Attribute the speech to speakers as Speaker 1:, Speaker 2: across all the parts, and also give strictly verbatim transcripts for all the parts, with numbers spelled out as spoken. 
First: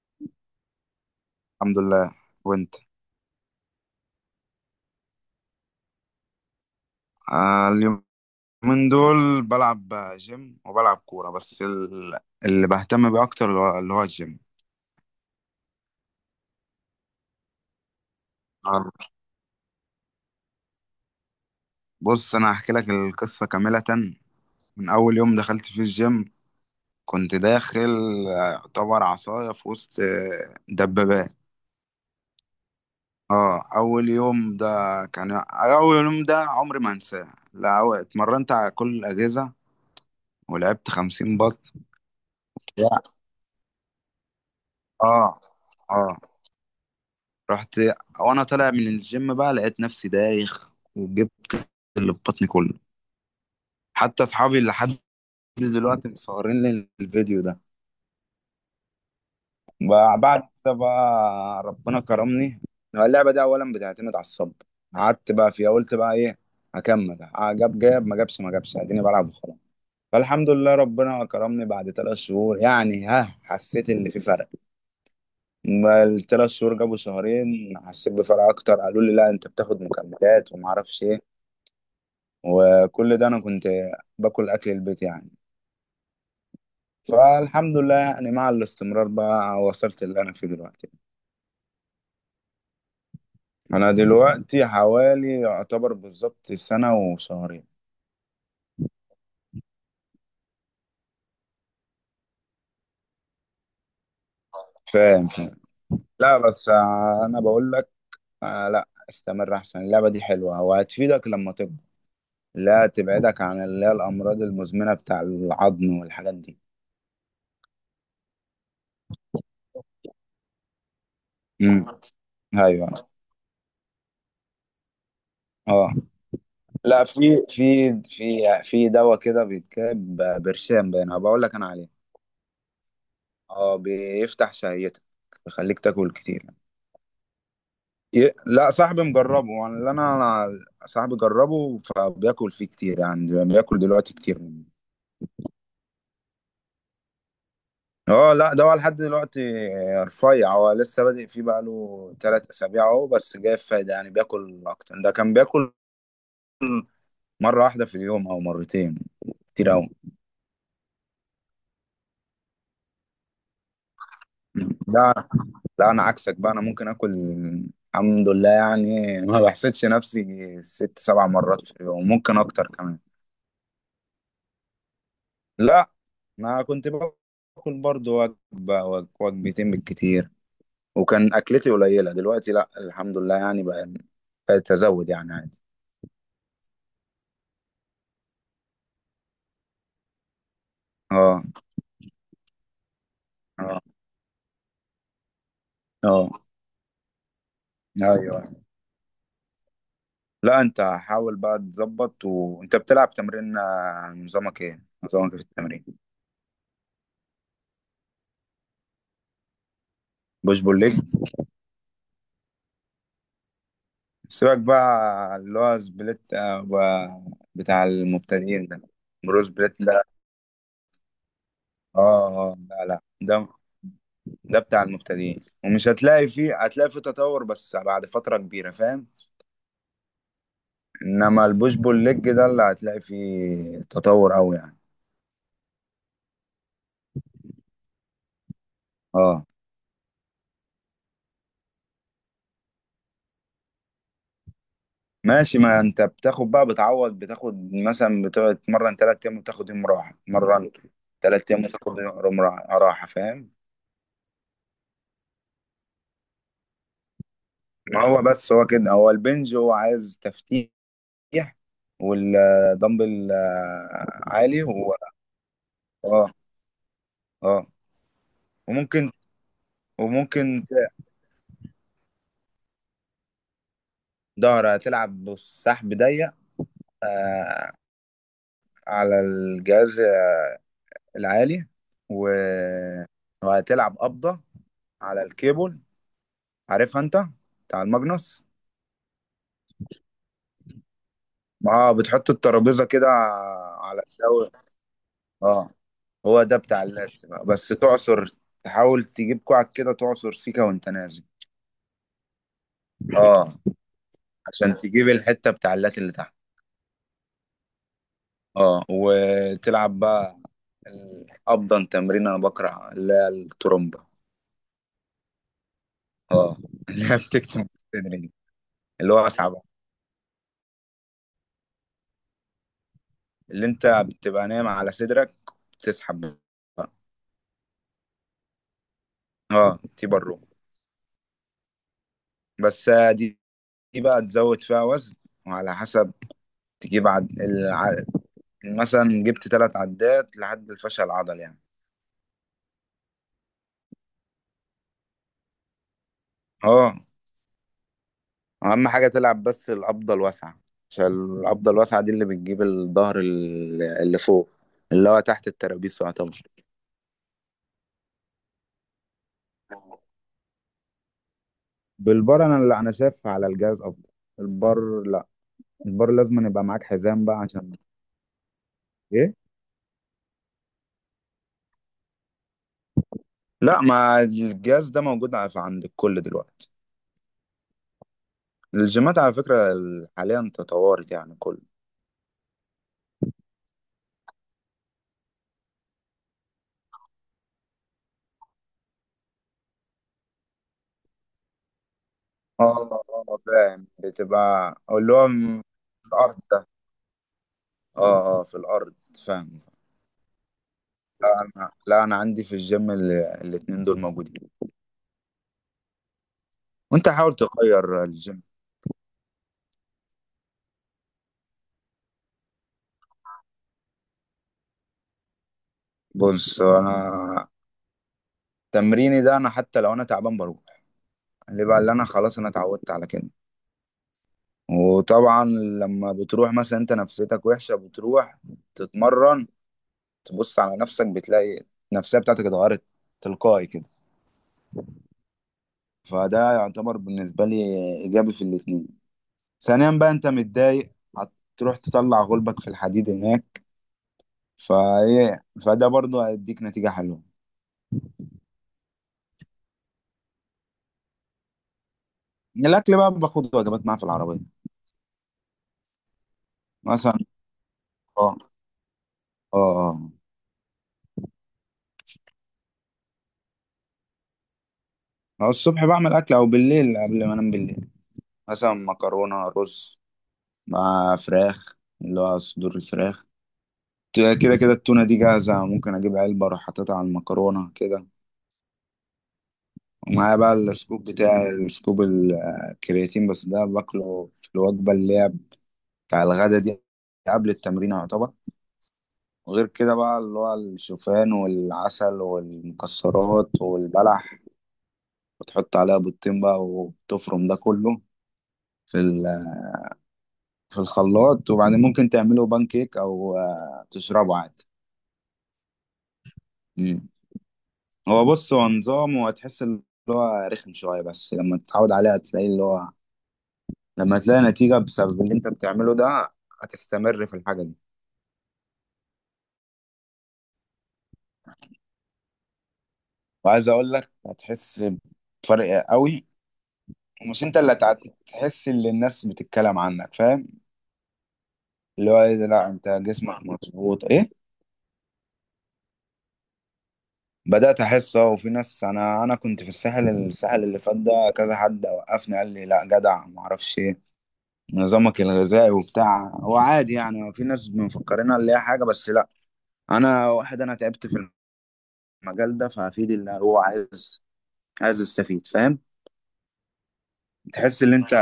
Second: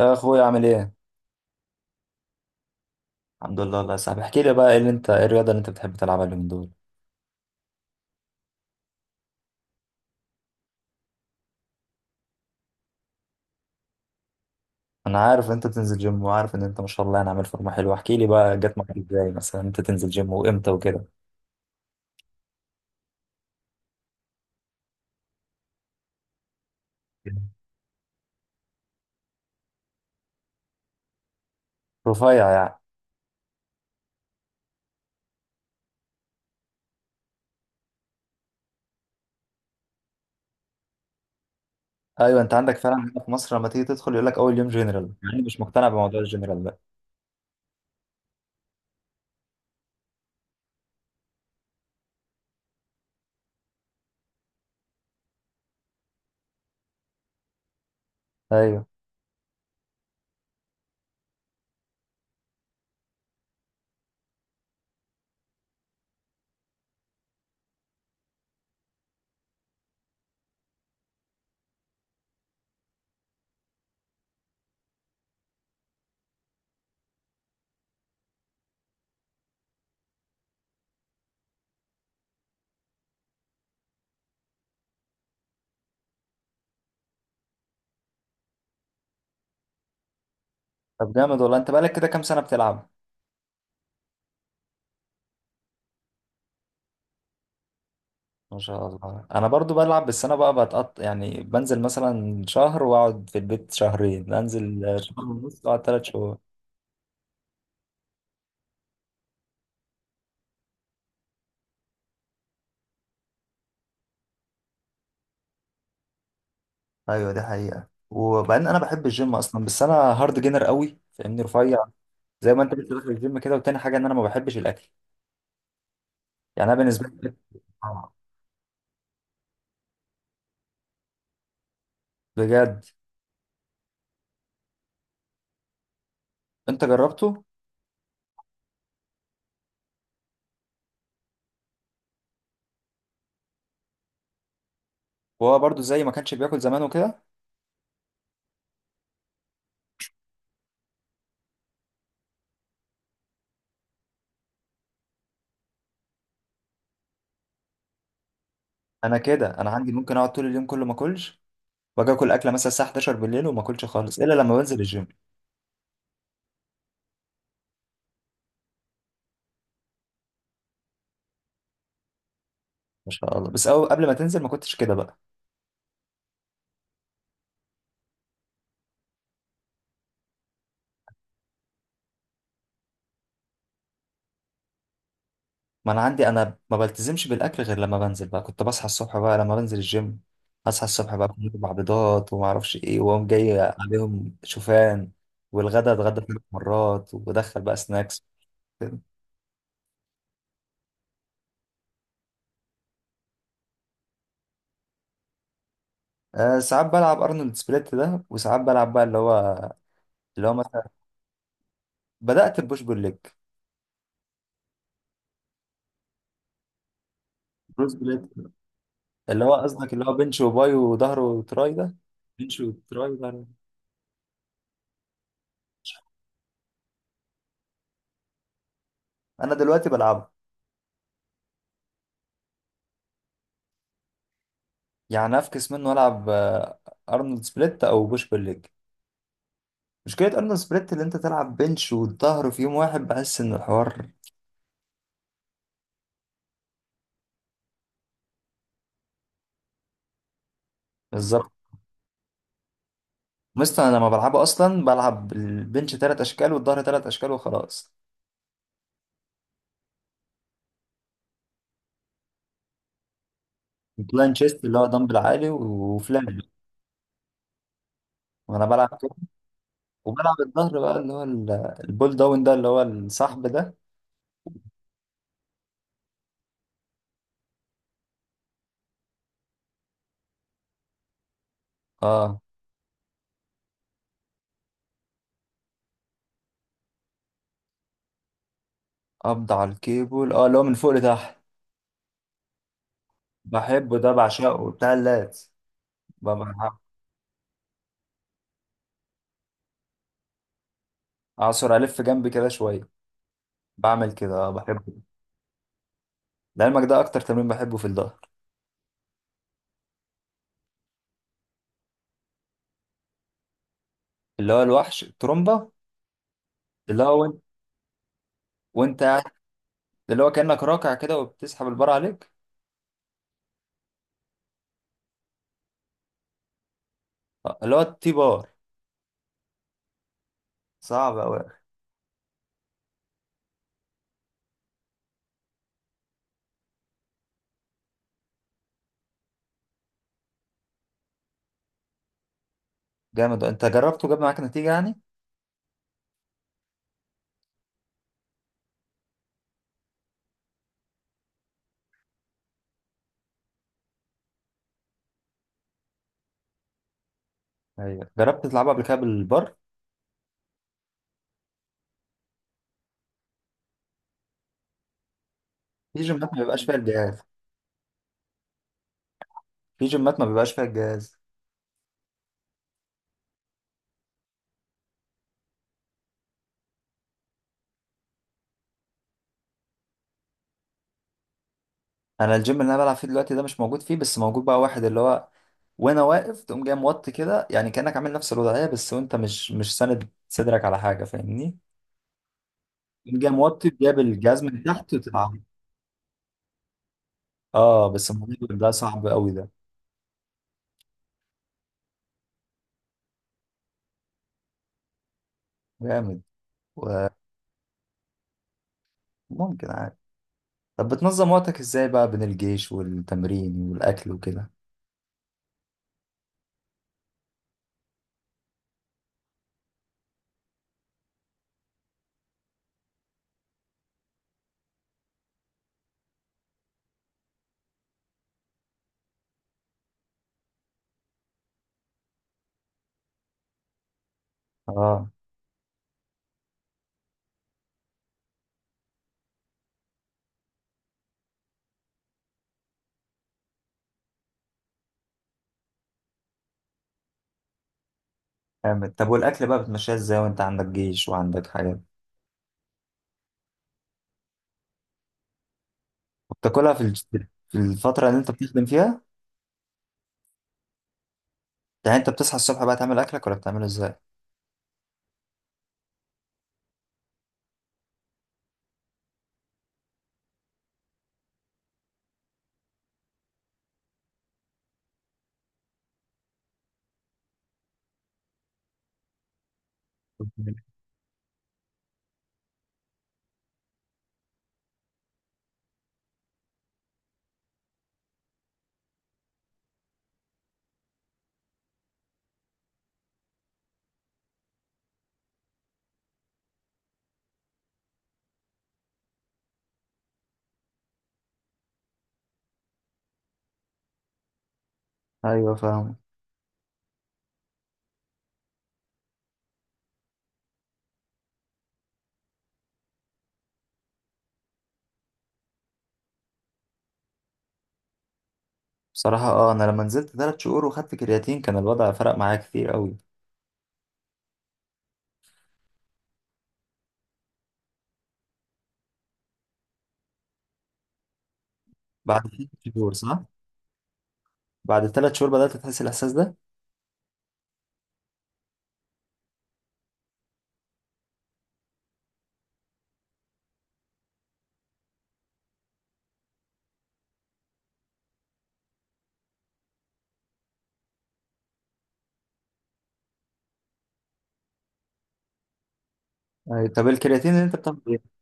Speaker 1: يا اخويا، عامل ايه؟
Speaker 2: الحمد لله. وانت؟
Speaker 1: الحمد لله الله يا صاحبي، احكي لي بقى ايه اللي انت ايه الرياضه اللي انت بتحب تلعبها اليومين دول.
Speaker 2: آه اليومين دول بلعب جيم وبلعب كورة، بس ال- اللي بهتم بيه أكتر اللي هو اللي هو الجيم.
Speaker 1: انا عارف إن انت تنزل جيم، وعارف ان انت ما شاء الله يعني عامل فورمه حلوه. احكي لي بقى جت معاك
Speaker 2: آه،
Speaker 1: ازاي مثلا انت تنزل جيم وامتى وكده.
Speaker 2: بص، أنا هحكي لك القصة كاملة. من أول يوم دخلت فيه الجيم كنت داخل، آه، يعتبر عصاية في وسط آه، دبابات.
Speaker 1: رفيع يعني؟
Speaker 2: اه، أول يوم ده، كان أول يوم ده عمري ما هنساه. لا، أو- اتمرنت على كل الأجهزة، ولعبت خمسين بط.
Speaker 1: ايوه، انت عندك فعلا
Speaker 2: لا.
Speaker 1: هنا في مصر لما تيجي تدخل يقول لك اول يوم جنرال،
Speaker 2: اه.
Speaker 1: يعني مش مقتنع
Speaker 2: اه.
Speaker 1: بموضوع الجنرال ده.
Speaker 2: رحت، وانا طالع من الجيم بقى لقيت نفسي دايخ وجبت اللي في بطني كله، حتى اصحابي لحد دلوقتي مصورين لي الفيديو ده.
Speaker 1: ايوه.
Speaker 2: بقى- بعد كده بقى ربنا كرمني. هو اللعبة دي اولا بتعتمد على الصبر، قعدت بقى فيها قلت بقى ايه، هكمل. آه، جاب جاب ما جابش ما جابش، اديني بلعب وخلاص. فالحمد لله، ربنا كرمني بعد ثلاث شهور يعني، ها، حسيت اللي في فرق. ما الثلاث شهور جابوا شهرين، حسيت بفرق اكتر. قالوا لي لا، انت بتاخد مكملات وما اعرفش ايه، وكل ده انا كنت باكل اكل البيت يعني. فالحمد لله يعني، مع الاستمرار بقى وصلت اللي انا فيه دلوقتي.
Speaker 1: طب جامد والله، انت بقالك كده كام سنه بتلعب؟
Speaker 2: انا دلوقتي حوالي يعتبر بالظبط سنة وشهرين.
Speaker 1: ما شاء الله. انا برضو بلعب، بس انا بقى بتقط، يعني بنزل مثلا شهر واقعد في البيت شهرين، انزل شهر
Speaker 2: فاهم، فاهم.
Speaker 1: ونص واقعد ثلاث شهور.
Speaker 2: لا بس، آه، انا بقول لك، آه لا، استمر احسن، اللعبة دي حلوة وهتفيدك لما تكبر، لا، تبعدك عن اللي هي الامراض المزمنة بتاع العظم والحاجات دي.
Speaker 1: ايوه دي حقيقة. وبعدين انا بحب الجيم اصلا، بس انا هارد جينر قوي، فاهمني، رفيع.
Speaker 2: امم.
Speaker 1: زي ما انت لسه
Speaker 2: ايوه.
Speaker 1: داخل الجيم كده. وتاني حاجة ان انا ما بحبش الاكل.
Speaker 2: اه.
Speaker 1: يعني انا
Speaker 2: لا،
Speaker 1: بالنسبة لي
Speaker 2: في
Speaker 1: الأكل
Speaker 2: في
Speaker 1: حرام.
Speaker 2: في في دواء كده بيتكتب، برشام، باين بقول لك انا عليه.
Speaker 1: بجد؟
Speaker 2: اه، بيفتح شهيتك، بيخليك تاكل كتير يعني.
Speaker 1: انت جربته؟
Speaker 2: ي- لا، صاحبي مجربه. انا اللي انا أنا صاحبي جربه، فبياكل فيه كتير يعني، بياكل دلوقتي كتير منه.
Speaker 1: وهو برضو زي ما كانش بياكل زمان وكده؟
Speaker 2: اه، لا، ده هو لحد دلوقتي رفيع. هو لسه بادئ فيه بقاله تلات اسابيع اهو، بس جايب فايدة يعني، بياكل اكتر. ده كان بياكل مرة واحدة في اليوم او مرتين.
Speaker 1: انا كده، انا
Speaker 2: كتير اوي.
Speaker 1: عندي ممكن اقعد طول اليوم كله ما اكلش، واجي اكل اكله مثلا الساعه حداشر بالليل، وما اكلش خالص الا لما بنزل الجيم.
Speaker 2: لا، لا، انا عكسك بقى. انا ممكن اكل، الحمد لله يعني ما بحسدش نفسي، ست سبع مرات في اليوم، ممكن اكتر كمان.
Speaker 1: ما شاء الله. بس أو قبل ما تنزل ما كنتش كده بقى؟
Speaker 2: لا، انا كنت باكل برضو وجبه وج- وجبتين بالكتير، وكان اكلتي قليله. دلوقتي لا، الحمد لله يعني بقى، بقيت ازود يعني عادي.
Speaker 1: ما انا عندي، انا ما بلتزمش بالاكل غير لما بنزل بقى. كنت بصحى الصبح بقى لما بنزل الجيم، اصحى الصبح بقى كنت
Speaker 2: اه.
Speaker 1: باكل بيضات وما اعرفش ايه، واقوم جاي
Speaker 2: اه.
Speaker 1: عليهم شوفان، والغدا اتغدى
Speaker 2: اه.
Speaker 1: ثلاث مرات، وبدخل بقى سناكس
Speaker 2: ايوه.
Speaker 1: كده.
Speaker 2: لا، انت حاول بقى تظبط وانت بتلعب تمرين. آه، نظامك ايه نظامك إيه في التمرين؟
Speaker 1: أه، ساعات بلعب ارنولد سبليت ده، وساعات بلعب بقى اللي هو اللي هو
Speaker 2: بوش بول
Speaker 1: مثلا.
Speaker 2: ليج.
Speaker 1: بدأت ببوش بول ليج.
Speaker 2: سيبك بقى اللي هو سبليت، آه، و- بتاع
Speaker 1: بروس بليت،
Speaker 2: المبتدئين ده. برو
Speaker 1: اللي هو
Speaker 2: سبليت،
Speaker 1: قصدك اللي
Speaker 2: لا.
Speaker 1: هو بنش وباي وظهر وتراي ده؟
Speaker 2: اه. اه.
Speaker 1: بنش
Speaker 2: لا، لا،
Speaker 1: وتراي ده.
Speaker 2: ده، ده بتاع المبتدئين، ومش هتلاقي فيه، هتلاقي فيه تطور بس بعد فترة كبيرة، فاهم.
Speaker 1: انا دلوقتي بلعبه.
Speaker 2: انما البوش بول ليج ده اللي هتلاقي فيه تطور قوي يعني.
Speaker 1: يعني افكس منه، العب آه، ارنولد سبليت او بوش بول ليج.
Speaker 2: اه.
Speaker 1: مشكلة أرنولد سبريت اللي أنت تلعب بنش والظهر في يوم واحد، بحس إن الحوار.
Speaker 2: ماشي. ما انت بتاخد بقى، بتعوض، بتاخد مثلا بتقعد تتمرن تلات ايام وتاخد يوم راحة مرن. تلات
Speaker 1: بالظبط.
Speaker 2: ايام وتاخد يوم راحة، راحة، فاهم.
Speaker 1: مثلا أنا لما بلعبه أصلا بلعب البنش تلات أشكال والظهر تلات أشكال وخلاص.
Speaker 2: ما هو بس، هو كده هو البنج هو عايز تفتيح، والدمبل آه،
Speaker 1: بلان
Speaker 2: عالي
Speaker 1: تشيست اللي هو
Speaker 2: و...
Speaker 1: دمبل عالي
Speaker 2: اه.
Speaker 1: وفلان.
Speaker 2: اه.
Speaker 1: وأنا بلعب كده.
Speaker 2: وممكن
Speaker 1: وبلعب
Speaker 2: وممكن
Speaker 1: الظهر بقى
Speaker 2: ت-
Speaker 1: اللي هو ال- البول داون ده، اللي هو الصحب ده.
Speaker 2: ظهر، هتلعب بالسحب ضيق، آه، على الجهاز العالي
Speaker 1: أه،
Speaker 2: و- وهتلعب قبضة على الكيبل، عارفها انت، بتاع الماجنوس.
Speaker 1: قبض على الكيبل، أه، اللي هو من فوق لتحت.
Speaker 2: اه، بتحط الترابيزة كده
Speaker 1: بحبه
Speaker 2: على
Speaker 1: ده،
Speaker 2: الزاوية.
Speaker 1: بعشقه، بتاع اللات.
Speaker 2: اه، هو ده
Speaker 1: ببقى
Speaker 2: بتاع اللاتس بقى، بس تعصر، تحاول تجيب كوعك كده، تعصر سيكا وانت نازل.
Speaker 1: أعصر ألف جنبي كده شوية.
Speaker 2: اه،
Speaker 1: بعمل كده، أه
Speaker 2: عشان
Speaker 1: بحبه.
Speaker 2: تجيب الحتة بتاع اللات اللي تحت.
Speaker 1: لعلمك ده أكتر تمرين بحبه في الظهر.
Speaker 2: اه، وتلعب بقى ال- افضل تمرين. انا بكره اللي هي الترومبه.
Speaker 1: اللي هو الوحش، الترومبا.
Speaker 2: اه
Speaker 1: اللي
Speaker 2: اللي هي
Speaker 1: هو وانت
Speaker 2: بتكتم الصدر دي.
Speaker 1: وانت
Speaker 2: اللي هو
Speaker 1: قاعد-
Speaker 2: اصعب،
Speaker 1: اللي هو كأنك راكع كده وبتسحب البار عليك.
Speaker 2: اللي انت بتبقى نايم على صدرك، بتسحب بقى.
Speaker 1: آه، اللي هو التي بار.
Speaker 2: اه، تيبر رو.
Speaker 1: صعب أوي.
Speaker 2: بس آه، دي دي بقى تزود فيها وزن وعلى حسب، تجيب عد... الع... مثلا جبت ثلاث عدات لحد الفشل العضلي يعني.
Speaker 1: جامد، انت جربته جاب معاك نتيجة يعني؟
Speaker 2: اه، اهم حاجة تلعب بس القبضة الواسعة، عشان القبضة الواسعة دي اللي بتجيب الظهر، ال- اللي فوق، اللي هو تحت الترابيس يعتبر.
Speaker 1: ايوه، جربت تلعبها قبل كده بالبار؟
Speaker 2: بالبار؟ انا اللي انا شايف على الجهاز افضل. البار لا،
Speaker 1: في
Speaker 2: البار
Speaker 1: جيمات ما
Speaker 2: لازم
Speaker 1: بيبقاش
Speaker 2: يبقى
Speaker 1: فيها
Speaker 2: معاك
Speaker 1: الجهاز.
Speaker 2: حزام بقى، عشان ايه.
Speaker 1: في جيمات ما بيبقاش فيها الجهاز
Speaker 2: لا، ما الجهاز ده موجود ع- عند الكل دلوقتي. الجيمات على فكرة ال- حاليا تطورت يعني كل.
Speaker 1: انا الجيم اللي انا بلعب فيه دلوقتي ده مش موجود فيه، بس موجود بقى واحد اللي هو وانا واقف تقوم جاي موطي كده، يعني كأنك عامل نفس الوضعية، بس وانت مش مش ساند صدرك على حاجة، فاهمني؟
Speaker 2: اه.
Speaker 1: تقوم جاي
Speaker 2: اه.
Speaker 1: موطي
Speaker 2: فاهم،
Speaker 1: جايب الجهاز من
Speaker 2: بتبقى
Speaker 1: تحت
Speaker 2: اللي هو
Speaker 1: وتلعب.
Speaker 2: م- في الأرض ده.
Speaker 1: اه، بس
Speaker 2: اه.
Speaker 1: الموضوع
Speaker 2: اه. في
Speaker 1: ده
Speaker 2: الأرض،
Speaker 1: صعب قوي ده.
Speaker 2: فاهم. لا أنا، لا أنا عندي في الجيم ال- الاتنين دول موجودين.
Speaker 1: جامد.
Speaker 2: وأنت حاول تغير الجيم.
Speaker 1: وممكن عادي. طب بتنظم وقتك ازاي بقى بين الجيش والتمرين والاكل وكده؟
Speaker 2: بص، أنا تمريني ده أنا حتى لو أنا تعبان بروح، اللي بقى اللي أنا خلاص أنا اتعودت على كده. وطبعا لما بتروح مثلا، أنت نفسيتك وحشة، بتروح تتمرن، تبص على نفسك، بتلاقي النفسية بتاعتك اتغيرت تلقائي كده.
Speaker 1: اه.
Speaker 2: فده يعتبر بالنسبة لي إيجابي في الاتنين. ثانيا بقى، أنت متضايق، هتروح تطلع غلبك في الحديد هناك، فإيه، فده برضه هيديك نتيجة حلوة.
Speaker 1: جامد. طب والاكل بقى بتمشيها ازاي وانت عندك جيش وعندك حاجات،
Speaker 2: الأكل بقى، باخد وجبات معايا في العربية
Speaker 1: وبتاكلها في الج-
Speaker 2: مثلا.
Speaker 1: في الفتره اللي انت
Speaker 2: اه.
Speaker 1: بتخدم فيها؟
Speaker 2: اه.
Speaker 1: يعني انت بتصحى الصبح بقى تعمل اكلك، ولا بتعمله ازاي؟
Speaker 2: أو الصبح بعمل أكل أو بالليل قبل ما أنام. بالليل مثلا مكرونة، رز، مع فراخ اللي هو صدور الفراخ. كده كده التونة دي جاهزة، ممكن أجيب علبة أروح حاططها على المكرونة كده. ومعايا بقى السكوب، بتاع السكوب الكرياتين، بس ده باكله في الوجبة اللي هي بتاع الغدا دي، قبل التمرين يعتبر. وغير كده بقى اللي هو الشوفان والعسل والمكسرات والبلح، وتحط عليها بيضتين بقى وتفرم ده كله في ال- في الخلاط، وبعدين ممكن تعمله بان كيك او آه، تشربه عادي.
Speaker 1: ايوه فاهم.
Speaker 2: مم. هو بص، هو نظام، وهتحس ان هو رخم شويه، بس لما تتعود عليه هتلاقي اللي هو، لما تلاقي نتيجه بسبب اللي انت بتعمله ده، هتستمر في الحاجه دي.
Speaker 1: بصراحه، اه انا لما نزلت ثلاث شهور وخدت كرياتين كان الوضع فرق معايا كتير قوي.
Speaker 2: وعايز اقول لك، هتحس بفرق قوي، ومش انت اللي هتع- هتحس اللي الناس بتتكلم عنك، فاهم، اللي
Speaker 1: بعد
Speaker 2: هو ايه ده،
Speaker 1: ثلاث
Speaker 2: لا انت
Speaker 1: شهور صح؟
Speaker 2: جسمك مظبوط، ايه.
Speaker 1: بعد ثلاث شهور بدات تحس الاحساس ده.
Speaker 2: بدأت احس، اه. وفي ناس، انا انا كنت في الساحل الساحل اللي فات ده، كذا حد وقفني قال لي لا جدع، ما اعرفش ايه نظامك الغذائي وبتاع، هو عادي يعني. في ناس مفكرينها اللي هي حاجه، بس لا، انا واحد انا تعبت في المجال ده، فهفيد اللي هو عايز عايز استفيد، فاهم.
Speaker 1: ايوه. طب الكرياتين اللي انت بتاخده
Speaker 2: تحس ان
Speaker 1: ايه؟
Speaker 2: انت،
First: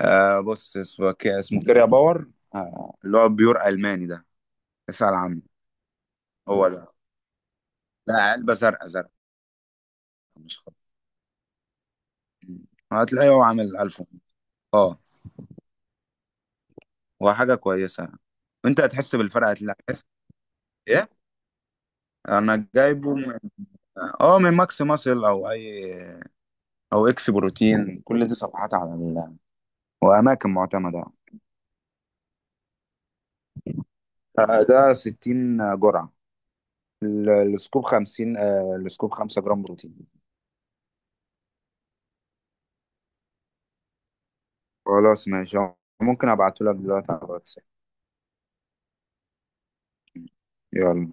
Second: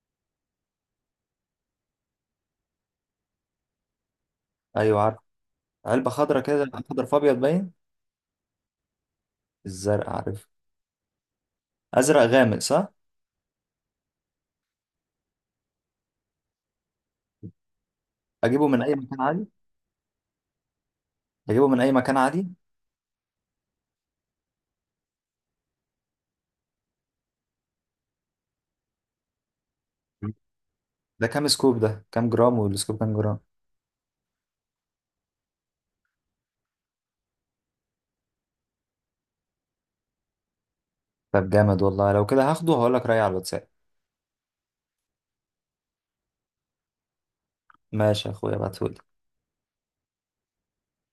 Speaker 2: آه بص، اسمه ك- اسمه كيريا باور. آه اللي هو بيور ألماني ده.
Speaker 1: ايوه
Speaker 2: اسأل
Speaker 1: عارف.
Speaker 2: عنه.
Speaker 1: علبه خضرا
Speaker 2: هو
Speaker 1: كده،
Speaker 2: ده.
Speaker 1: خضرا في ابيض باين؟
Speaker 2: لا، علبة زرقاء، زرقاء
Speaker 1: الزرق عارف.
Speaker 2: مش خط.
Speaker 1: ازرق غامق صح؟
Speaker 2: هتلاقيه هو عامل ألف. اه، هو حاجة كويسة.
Speaker 1: اجيبه
Speaker 2: وانت
Speaker 1: من اي
Speaker 2: هتحس
Speaker 1: مكان عادي؟
Speaker 2: بالفرق، هتلاقي، هتحس، ايه.
Speaker 1: اجيبه من اي مكان عادي؟
Speaker 2: انا جايبه من، اه، من ماكس ماسل او اي او اكس بروتين، كل دي صفحات على ال...
Speaker 1: مم.
Speaker 2: واماكن معتمدة.
Speaker 1: ده كام سكوب، ده كام جرام، والسكوب كام جرام؟
Speaker 2: آه، ده ستين جرعة، ال- السكوب خمسين، آه، السكوب خمسة جرام بروتين.
Speaker 1: طب جامد والله، لو كده هاخده وهقول لك رأيي على الواتساب.
Speaker 2: خلاص ماشي، ممكن ابعته لك دلوقتي على الواتس.
Speaker 1: ماشي يا اخويا، ابعتهولي.
Speaker 2: يلا.